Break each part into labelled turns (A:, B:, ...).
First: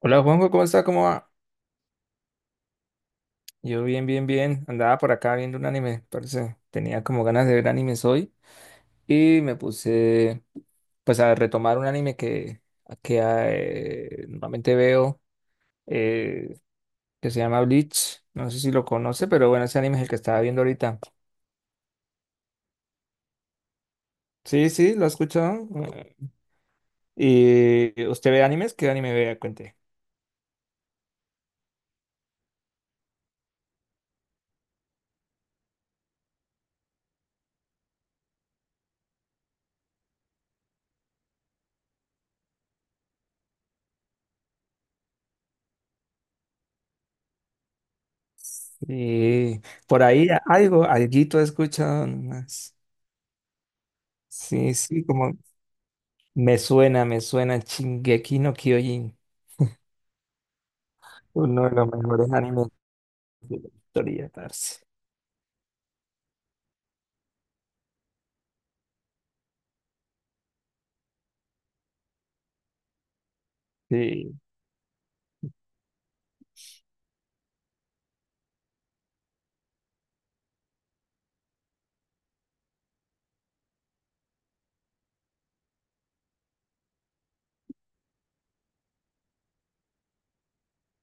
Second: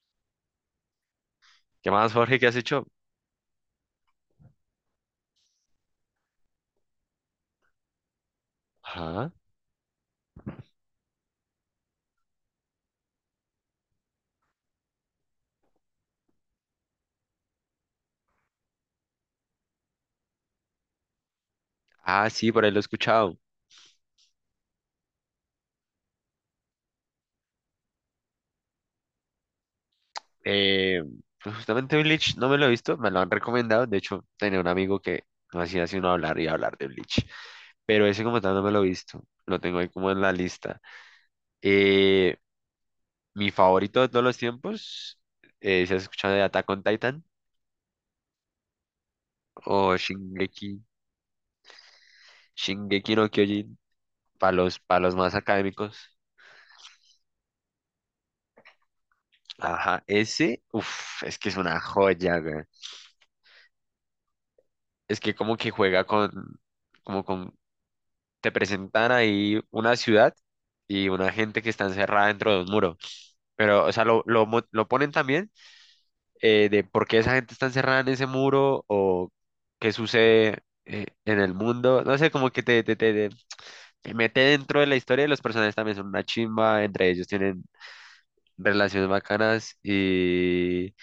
A: Hola Juanjo, ¿cómo está? ¿Cómo va?
B: ¿Qué más, Jorge? ¿Qué has hecho?
A: Yo bien, bien, bien. Andaba por acá viendo un anime, parece. Tenía como ganas de ver animes hoy
B: Ajá.
A: y me puse pues a retomar un anime que normalmente veo eh, que se llama Bleach. No sé si lo conoce, pero bueno, ese anime es el que estaba viendo ahorita.
B: Ah, sí, por ahí lo he escuchado.
A: Sí, sí, lo he escuchado. Eh, ¿Y usted ve animes? ¿Qué anime ve? Cuente.
B: Eh, pues justamente Bleach no me lo he visto, me lo han recomendado. De hecho, tenía un amigo que no hacía sino hablar y hablar de Bleach. Pero ese como tal no me lo he visto. Lo tengo ahí como en la lista. Eh, mi favorito de todos los tiempos, ¿se has escuchado de Attack on Titan
A: Y
B: o
A: por ahí
B: Shingeki,
A: algo, alguito he escuchado, nomás.
B: Shingeki no Kyojin para
A: Sí,
B: los, para
A: sí,
B: los
A: como
B: más académicos?
A: me suena, me suena Shingeki no Kyojin.
B: Ajá, ese, uff, es que es
A: Uno de
B: una
A: los mejores
B: joya, güey.
A: animes de la historia, parce.
B: Es que como que juega con, como con, te presentan ahí una ciudad y una gente que está encerrada dentro de un muro. Pero, o sea, lo,
A: Sí,
B: lo, mo- lo ponen también de por qué esa gente está encerrada en ese muro o qué sucede en el mundo. No sé, como que te mete dentro de la historia de los personajes también son una chimba, entre ellos tienen relaciones bacanas y,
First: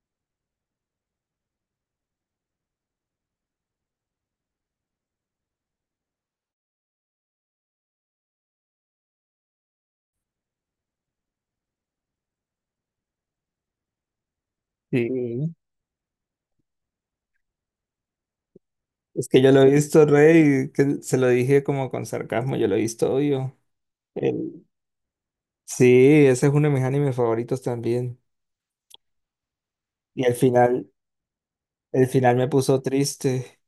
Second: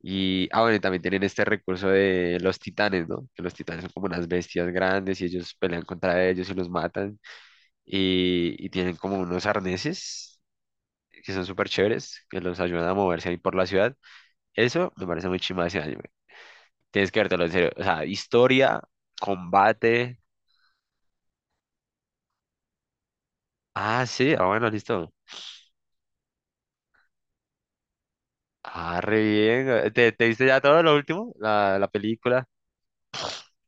B: y, ah, bueno, y también tienen este recurso de los titanes, ¿no? Que los titanes son como unas bestias grandes y ellos pelean contra ellos y los matan y tienen como unos arneses que son súper chéveres, que los ayudan a moverse ahí por la ciudad. Eso me parece muy
A: sí.
B: chimba de ese anime. Tienes que vértelo en serio. O sea, historia,
A: Es que yo lo he visto,
B: combate.
A: Rey, que se lo dije como con sarcasmo, yo lo he visto, obvio.
B: Ah, sí, ah,
A: El-
B: bueno, listo.
A: Sí, ese es uno de mis animes favoritos también.
B: Ah, re bien. ¿Te,
A: Y
B: te
A: al
B: viste ya todo
A: final,
B: lo último? La
A: el final
B: película.
A: me puso triste,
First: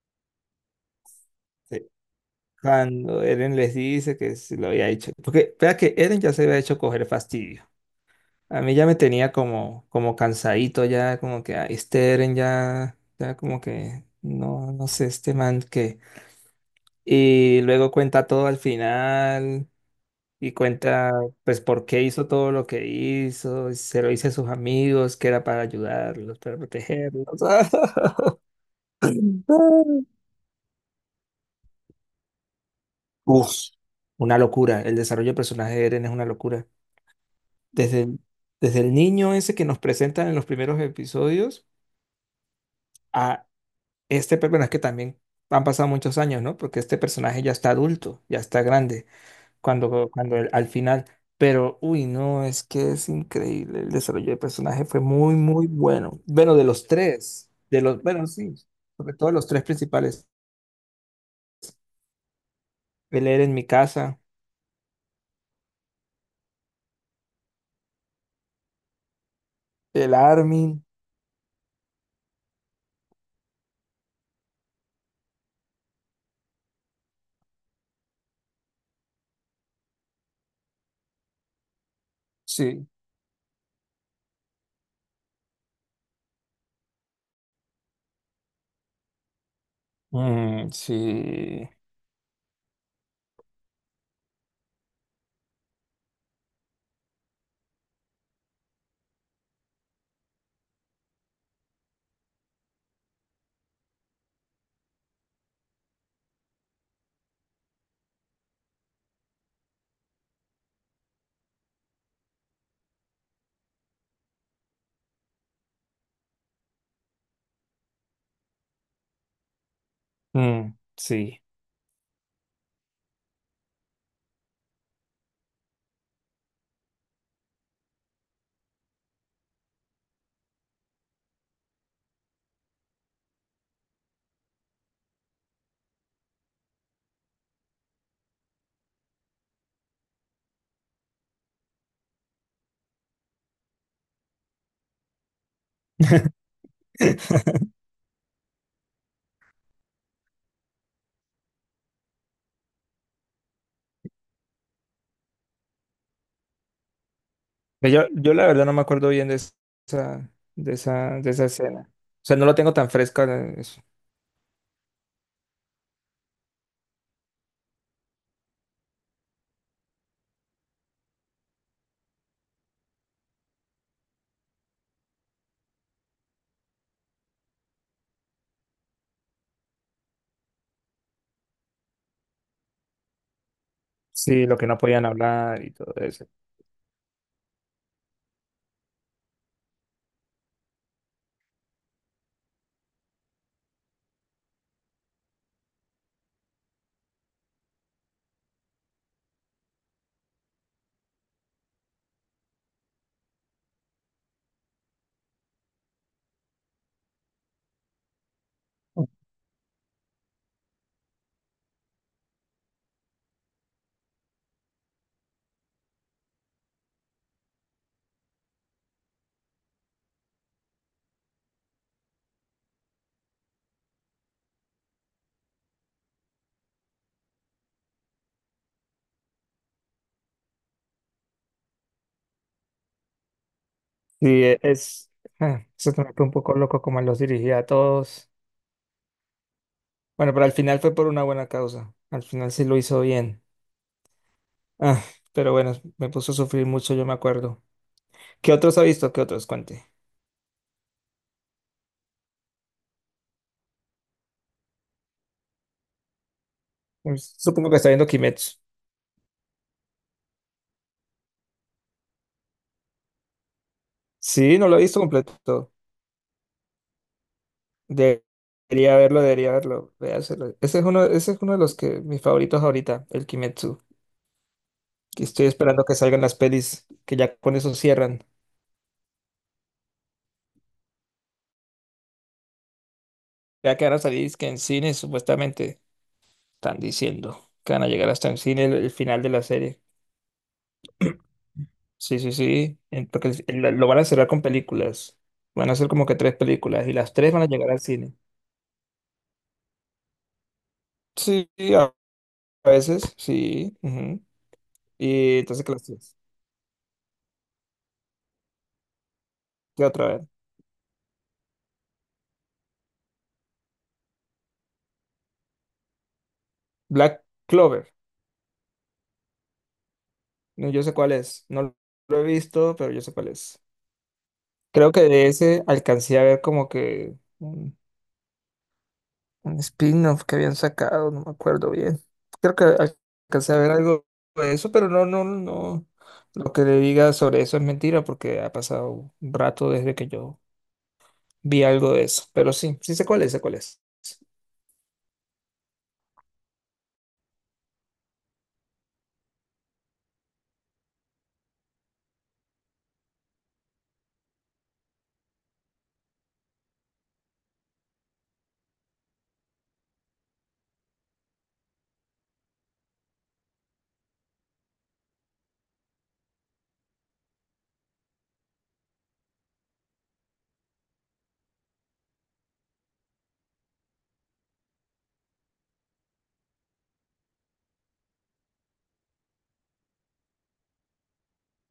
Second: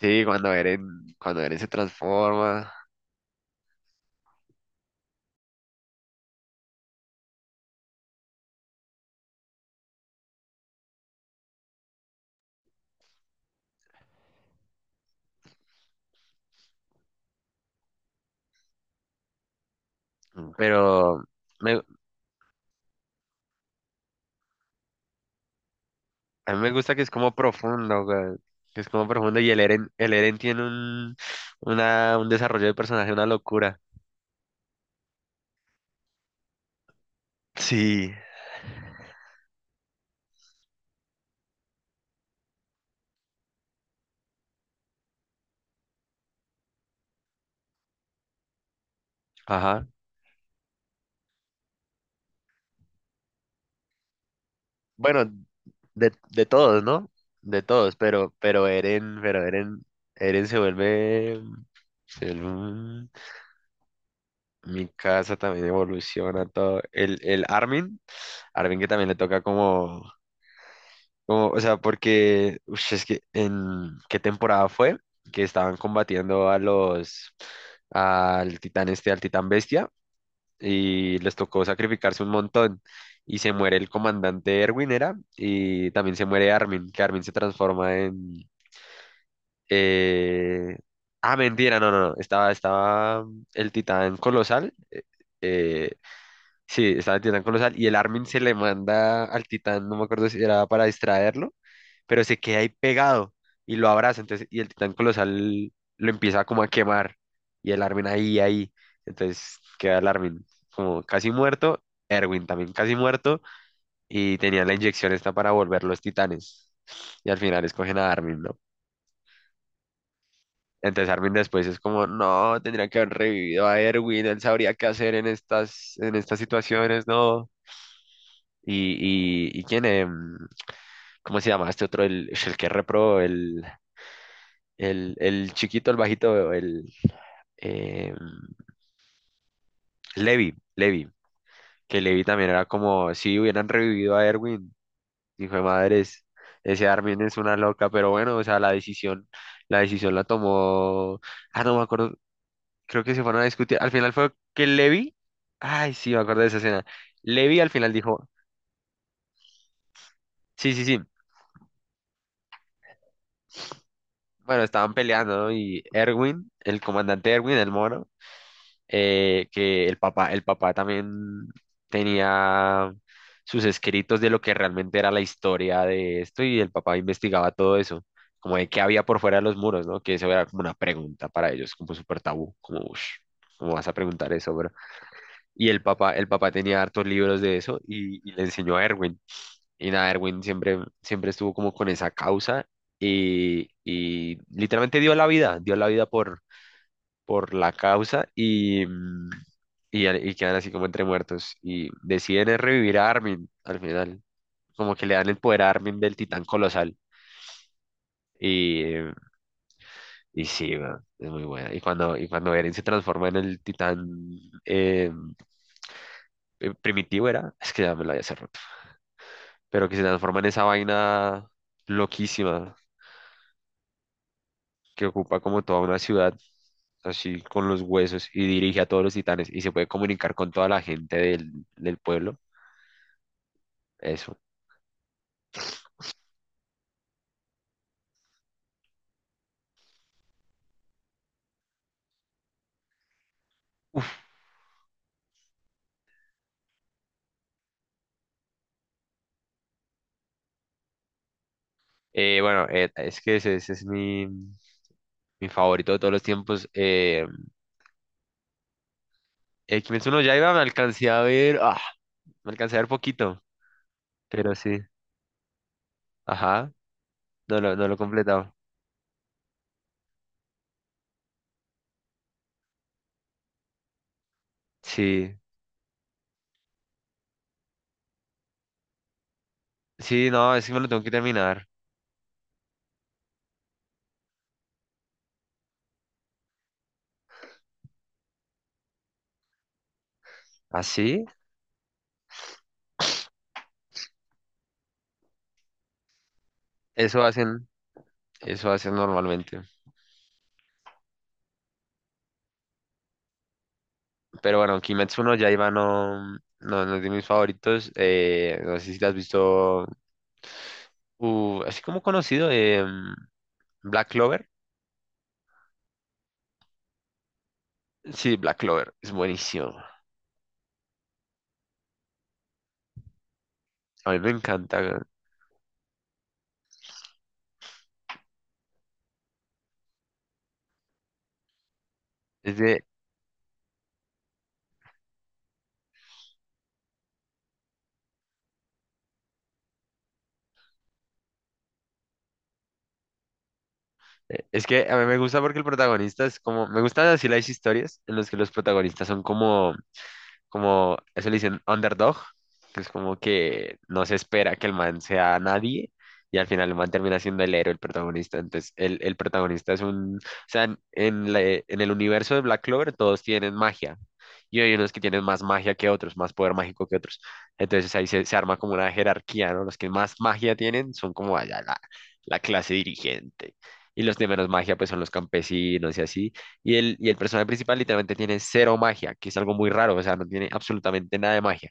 B: Sí, cuando Eren se
A: sí,
B: transforma.
A: cuando Eren les dice que se lo había hecho. Porque, vea que Eren ya se había hecho coger fastidio. A mí ya me tenía como, como cansadito, ya como que "Ay, este Eren ya, ya como que no, no sé, este man que". Y luego cuenta todo al final y cuenta
B: Pero
A: pues
B: me-
A: por qué hizo todo lo que hizo, y se lo dice a sus amigos que era para ayudarlos,
B: a mí
A: para
B: me gusta que es
A: protegerlos.
B: como profundo, güey, que es como profundo y el Eren, el Eren tiene un desarrollo de personaje, una
A: Uf,
B: locura.
A: una locura, el desarrollo del personaje de Eren es una locura. Desde
B: Sí,
A: el, desde el niño ese que nos presentan en los primeros episodios a este, bueno, es que también han pasado muchos años, ¿no? Porque este personaje ya está adulto, ya está grande,
B: ajá.
A: al final. Pero, uy, no, es que es increíble. El desarrollo del personaje fue
B: Bueno,
A: muy, muy
B: de,
A: bueno.
B: de
A: Bueno, de
B: todos,
A: los
B: ¿no?
A: tres,
B: De
A: de
B: todos,
A: los, bueno,
B: pero,
A: sí,
B: pero
A: sobre
B: Eren,
A: todo
B: pero
A: los tres
B: Eren,
A: principales.
B: Eren se vuelve.
A: El Eren en mi casa,
B: Mi casa también evoluciona todo. El Armin que también le toca como
A: el Armin,
B: Como, o sea, porque ush, es que en qué temporada fue que estaban combatiendo a los al titán este, al titán bestia, y les tocó sacrificarse un montón.
A: sí.
B: Y se muere el comandante Erwin, era, y también se muere Armin, que Armin se transforma en.
A: Mm,
B: eh, Ah,
A: sí.
B: mentira, no, no, no. Estaba el titán colosal. eh, Sí, estaba el titán colosal y el Armin se le manda al titán, no me acuerdo si era para distraerlo, pero se queda ahí pegado y lo abraza, entonces, y el titán colosal lo empieza como a quemar y el Armin ahí, entonces queda el Armin como casi muerto, Erwin también casi muerto y tenía la inyección esta para volver los titanes y al final escogen a Armin, ¿no?
A: Mm,
B: Entonces Armin
A: sí.
B: después es como, no, tendría que haber revivido a Erwin, él sabría qué hacer en estas situaciones, no. Y, quién, ¿cómo se llama? Este otro, el que es repro, el chiquito, el bajito, em, Levi, que Levi también era como si hubieran revivido a Erwin, hijo de madres, ese Armin es una loca, pero bueno, o sea, la decisión la tomó, no me acuerdo, creo que se fueron a discutir, al final fue que Levi, ay, sí, me acuerdo de esa escena, Levi al final
A: Pues yo,
B: dijo,
A: la verdad no me acuerdo bien de esa,
B: sí,
A: de
B: sí, sí.
A: esa, de esa escena. O sea, no lo tengo tan fresca.
B: Bueno, estaban peleando, ¿no? Y Erwin, el comandante Erwin, el mono, que el papá también tenía sus escritos de lo que realmente era la historia de esto y el papá investigaba todo eso, como de qué había por fuera de los muros, ¿no? Que eso era como una pregunta para ellos, como súper tabú, como, uff, ¿cómo vas a preguntar
A: Sí,
B: eso,
A: lo que
B: bro?
A: no podían hablar
B: Y
A: y
B: el
A: todo
B: papá, el
A: eso.
B: papá tenía hartos libros de eso y le enseñó a Erwin. Y nada, Erwin siempre, siempre estuvo como con esa causa y literalmente dio la vida por la causa y quedan así como entre muertos. Y deciden es revivir a Armin al final, como que le dan el poder a Armin del titán colosal. Y, eh, y, sí, weón, es muy buena. Y cuando Eren se transforma en el titán eh, primitivo, era, es que ya me lo había cerrado, pero que se transforma en esa vaina loquísima que ocupa como toda una ciudad así con los huesos y dirige a todos los titanes y se puede comunicar con toda la gente del pueblo.
A: Sí,
B: Eso.
A: es, eso también fue un poco loco como los dirigía a todos. Bueno, pero al final fue por una buena causa. Al final sí lo hizo bien. Ah, pero bueno, me puso a sufrir mucho, yo me acuerdo. ¿Qué otros ha visto? ¿Qué otros? Cuente.
B: Bueno, es que ese es mi favorito de todos los tiempos. Eh,
A: Pues, supongo que está viendo Kimetsu.
B: el Kimetsu no Yaiba me alcancé a ver, me alcancé a ver poquito, pero
A: Sí, no lo
B: sí,
A: he visto completo.
B: ajá, no lo he
A: De-
B: completado.
A: Debería verlo, debería verlo. Véaselo. Ese es uno de los que mis favoritos ahorita, el Kimetsu. Que
B: Sí,
A: estoy esperando que salgan las pelis, que ya con eso cierran.
B: sí, no, es que me lo tengo que terminar.
A: Ya que van a salir es que en cine, supuestamente, están diciendo que van a llegar hasta en cine el final de la serie.
B: Así,
A: Sí, sí, sí. Porque lo van a cerrar con películas. Van a hacer como que tres películas y las
B: eso
A: tres van a
B: hacen,
A: llegar al cine.
B: eso hacen normalmente.
A: Sí, a a veces, sí, ujú.
B: Pero bueno, Kimetsu no
A: Y entonces,
B: Yaiba
A: ¿qué las tres?
B: no, no, no es de mis favoritos. No sé si te has
A: ¿Qué
B: visto,
A: otra vez?
B: así como conocido, Black Clover.
A: Black Clover.
B: Sí, Black Clover, es buenísimo.
A: No, yo sé cuál es. No lo he visto, pero yo sé cuál es.
B: A mí me encanta.
A: Creo que de ese alcancé a ver como que un spin-off que habían sacado, no me acuerdo bien. Creo
B: Es
A: que
B: de-
A: al- Alcancé a ver algo de eso, pero no, no, no. Lo que le diga sobre eso es mentira porque ha pasado un rato desde que yo vi algo de eso. Pero sí, sí sé cuál es, sé cuál es.
B: es que a mí me gusta porque el protagonista es como, me gustan así las historias en las que los protagonistas son como eso le dicen underdog, que es como que no se espera que el man sea nadie y al final el man termina siendo el héroe, el protagonista. Entonces, el protagonista es un, o sea, en el universo de Black Clover todos tienen magia y hay unos que tienen más magia que otros, más poder mágico que otros. Entonces ahí se arma como una jerarquía, ¿no? Los que más magia tienen son como allá la clase dirigente. Y los de menos magia pues son los campesinos y así. Y el personaje principal literalmente tiene cero magia, que es algo muy raro, o sea, no tiene absolutamente nada de magia.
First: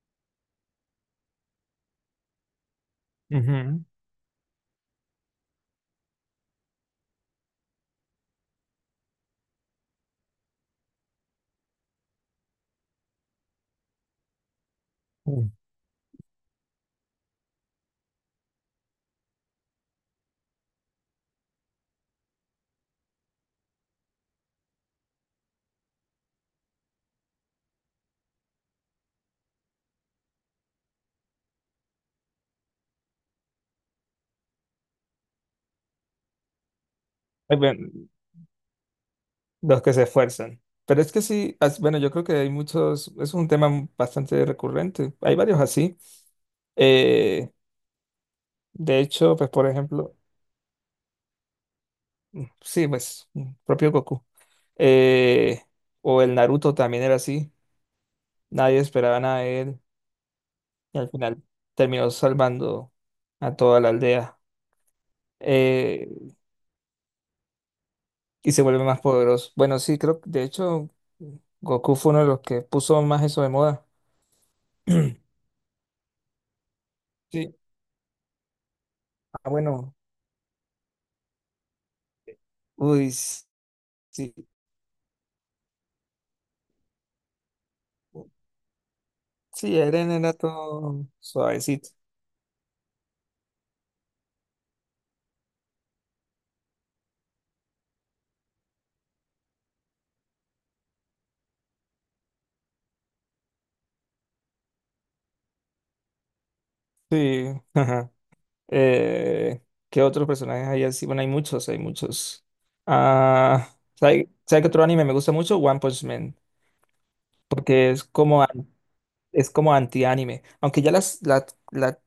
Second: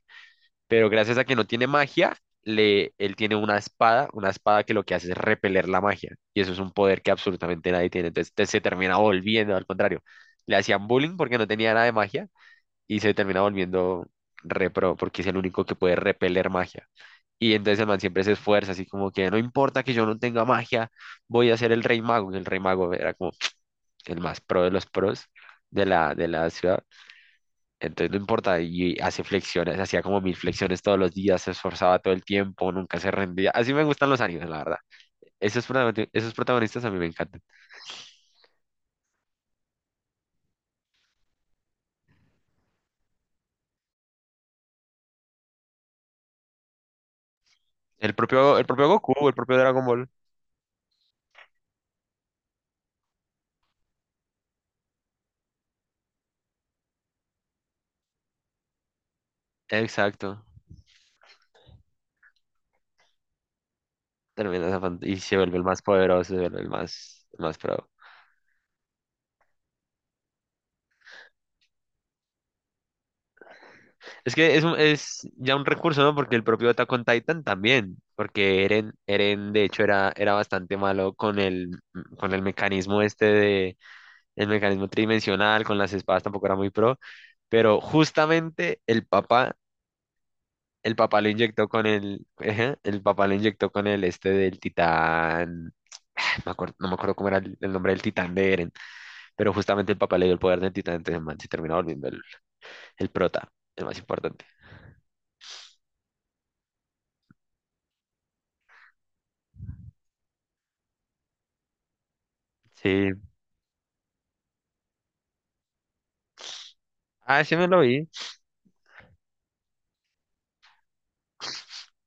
B: Pero gracias a que no tiene magia, él tiene
A: Ujú.
B: una espada que lo que hace es repeler la magia. Y eso es un poder que absolutamente nadie tiene. Entonces, se termina volviendo, al contrario. Le hacían bullying porque no tenía nada de magia y se termina volviendo repro porque es el
A: Mm.
B: único que puede repeler magia. Y entonces el man siempre se esfuerza, así como que no importa que yo no tenga magia, voy a ser el rey mago. Y el rey mago era como el más pro de los pros de la ciudad. Entonces no importa, y hace flexiones, hacía como mil flexiones todos los días, se esforzaba todo el tiempo, nunca se rendía. Así me gustan los animes, la verdad. Esos protagonistas a mí me encantan.
A: Bueno, los que se esfuerzan. Pero es que sí, bueno, yo creo que hay muchos, es un tema bastante recurrente. Hay varios así. Eh,
B: El propio
A: de
B: Goku, el
A: hecho, pues
B: propio
A: por
B: Dragon Ball.
A: ejemplo, sí, pues, mm, propio Goku. Eh, o el Naruto también era así. Nadie esperaba nada de él.
B: Exacto.
A: Y al final terminó salvando a toda la aldea.
B: Termina esa y se vuelve el más
A: eh,
B: poderoso, se vuelve el más pro.
A: y se vuelve más poderoso. Bueno, sí, creo que de hecho Goku fue uno de los que puso más eso de moda.
B: Es que es ya un recurso, ¿no? Porque el propio Attack on Titan
A: Sí.
B: también, porque Eren,
A: Ah,
B: Eren de hecho
A: bueno.
B: era bastante malo con el mecanismo
A: Uy,
B: este de
A: sí.
B: el mecanismo tridimensional, con las espadas tampoco era muy pro, pero justamente el papá,
A: Sí, Eren era
B: el
A: todo
B: papá lo inyectó con
A: suavecito.
B: el, ajá, el papá lo inyectó con el este del titán, ay, no me acuerdo cómo era el nombre del titán de Eren, pero justamente el papá le dio el poder del titán, entonces el man se termina volviendo el prota, el más importante.
A: Sí. Eh, ¿qué otros personajes hay así? Bueno, hay muchos, hay muchos.
B: Sí,
A: Ah, ¿sabe, sabe qué otro anime me gusta mucho? One Punch Man,
B: sí me lo
A: porque es
B: vi,
A: como, es como anti-anime. Aunque ya la,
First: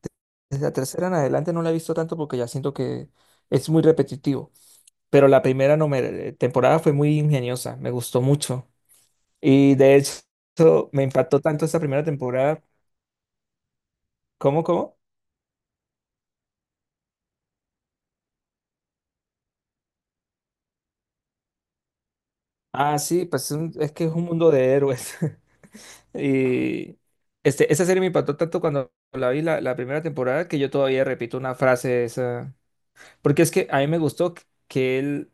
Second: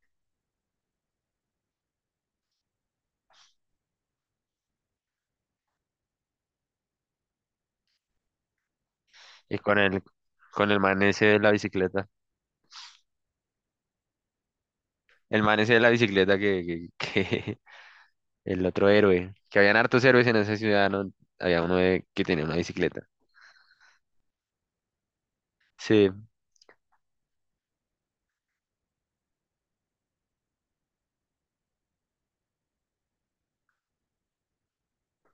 A: desde la tercera en adelante no la he visto tanto porque ya siento que es muy repetitivo. Pero la primera no me- temporada fue muy ingeniosa, me gustó mucho.
B: y
A: Y
B: con
A: de
B: el, con el
A: hecho,
B: man
A: me
B: ese de
A: impactó
B: la
A: tanto esta primera
B: bicicleta,
A: temporada. ¿Cómo, cómo?
B: el man ese de la bicicleta que el otro héroe, que habían hartos héroes en esa ciudad, ¿no? Había que tenía una
A: Ah,
B: bicicleta.
A: sí, pues es es que es un mundo de héroes.
B: Sí,
A: Y este, esa serie me impactó tanto cuando la vi la primera temporada que yo todavía repito una frase de esa. Porque es que a mí me gustó que él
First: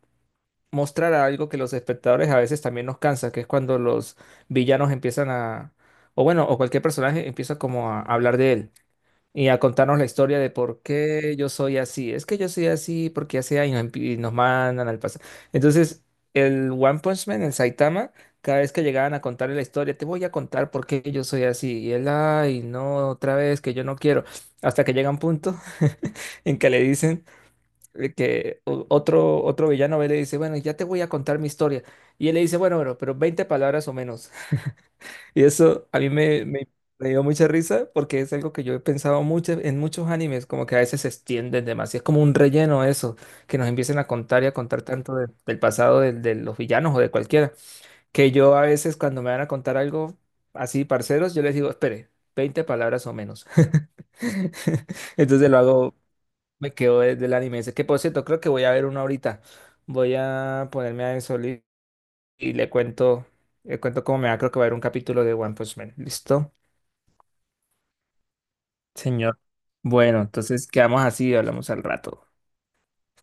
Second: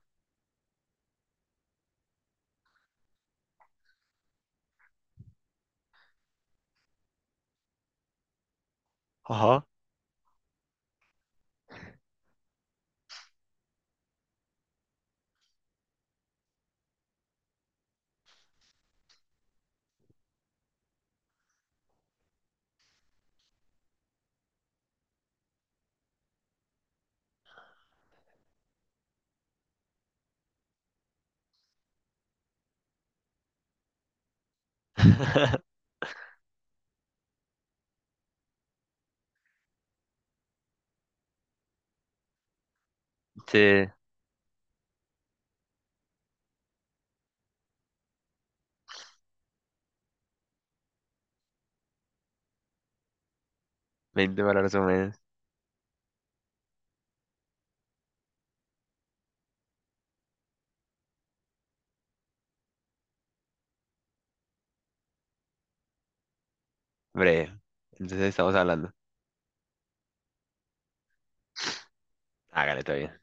A: mostrara algo que los espectadores a veces también nos cansa, que es cuando los villanos empiezan a, o bueno, o cualquier personaje empieza como a hablar de él y a
B: ajá.
A: contarnos la historia de por qué yo soy así. Es que yo soy así porque así hay y nos, y nos mandan al pasado. Entonces, el One Punch Man, el Saitama, cada vez que llegaban a contarle la historia, te voy a contar por qué yo soy así. Y él, ay, no, otra vez, que yo no quiero. Hasta que llega un punto en que le dicen que otro, otro villano ve y le dice, bueno, ya te voy a contar mi historia. Y él le dice, bueno, pero 20 palabras o menos. Y eso a mí me dio mucha risa porque es algo que yo he pensado mucho en muchos animes, como que a veces se extienden demasiado. Es como un relleno eso, que
B: Sí,
A: nos empiecen a contar y a contar tanto del pasado de los villanos o de cualquiera, que yo a veces cuando me van a contar algo así, parceros, yo les digo, espere, 20 palabras o menos.
B: veinte palabras o menos.
A: Entonces lo hago, me quedo desde el anime ese, que por cierto, creo que voy a ver uno ahorita. Voy a ponerme a eso y le cuento cómo me va, creo que va a haber un capítulo de One Punch Man. ¿Listo?
B: Breve. Entonces estamos hablando.
A: Señor. Bueno, entonces quedamos así y hablamos al rato.
B: Hágale, todavía.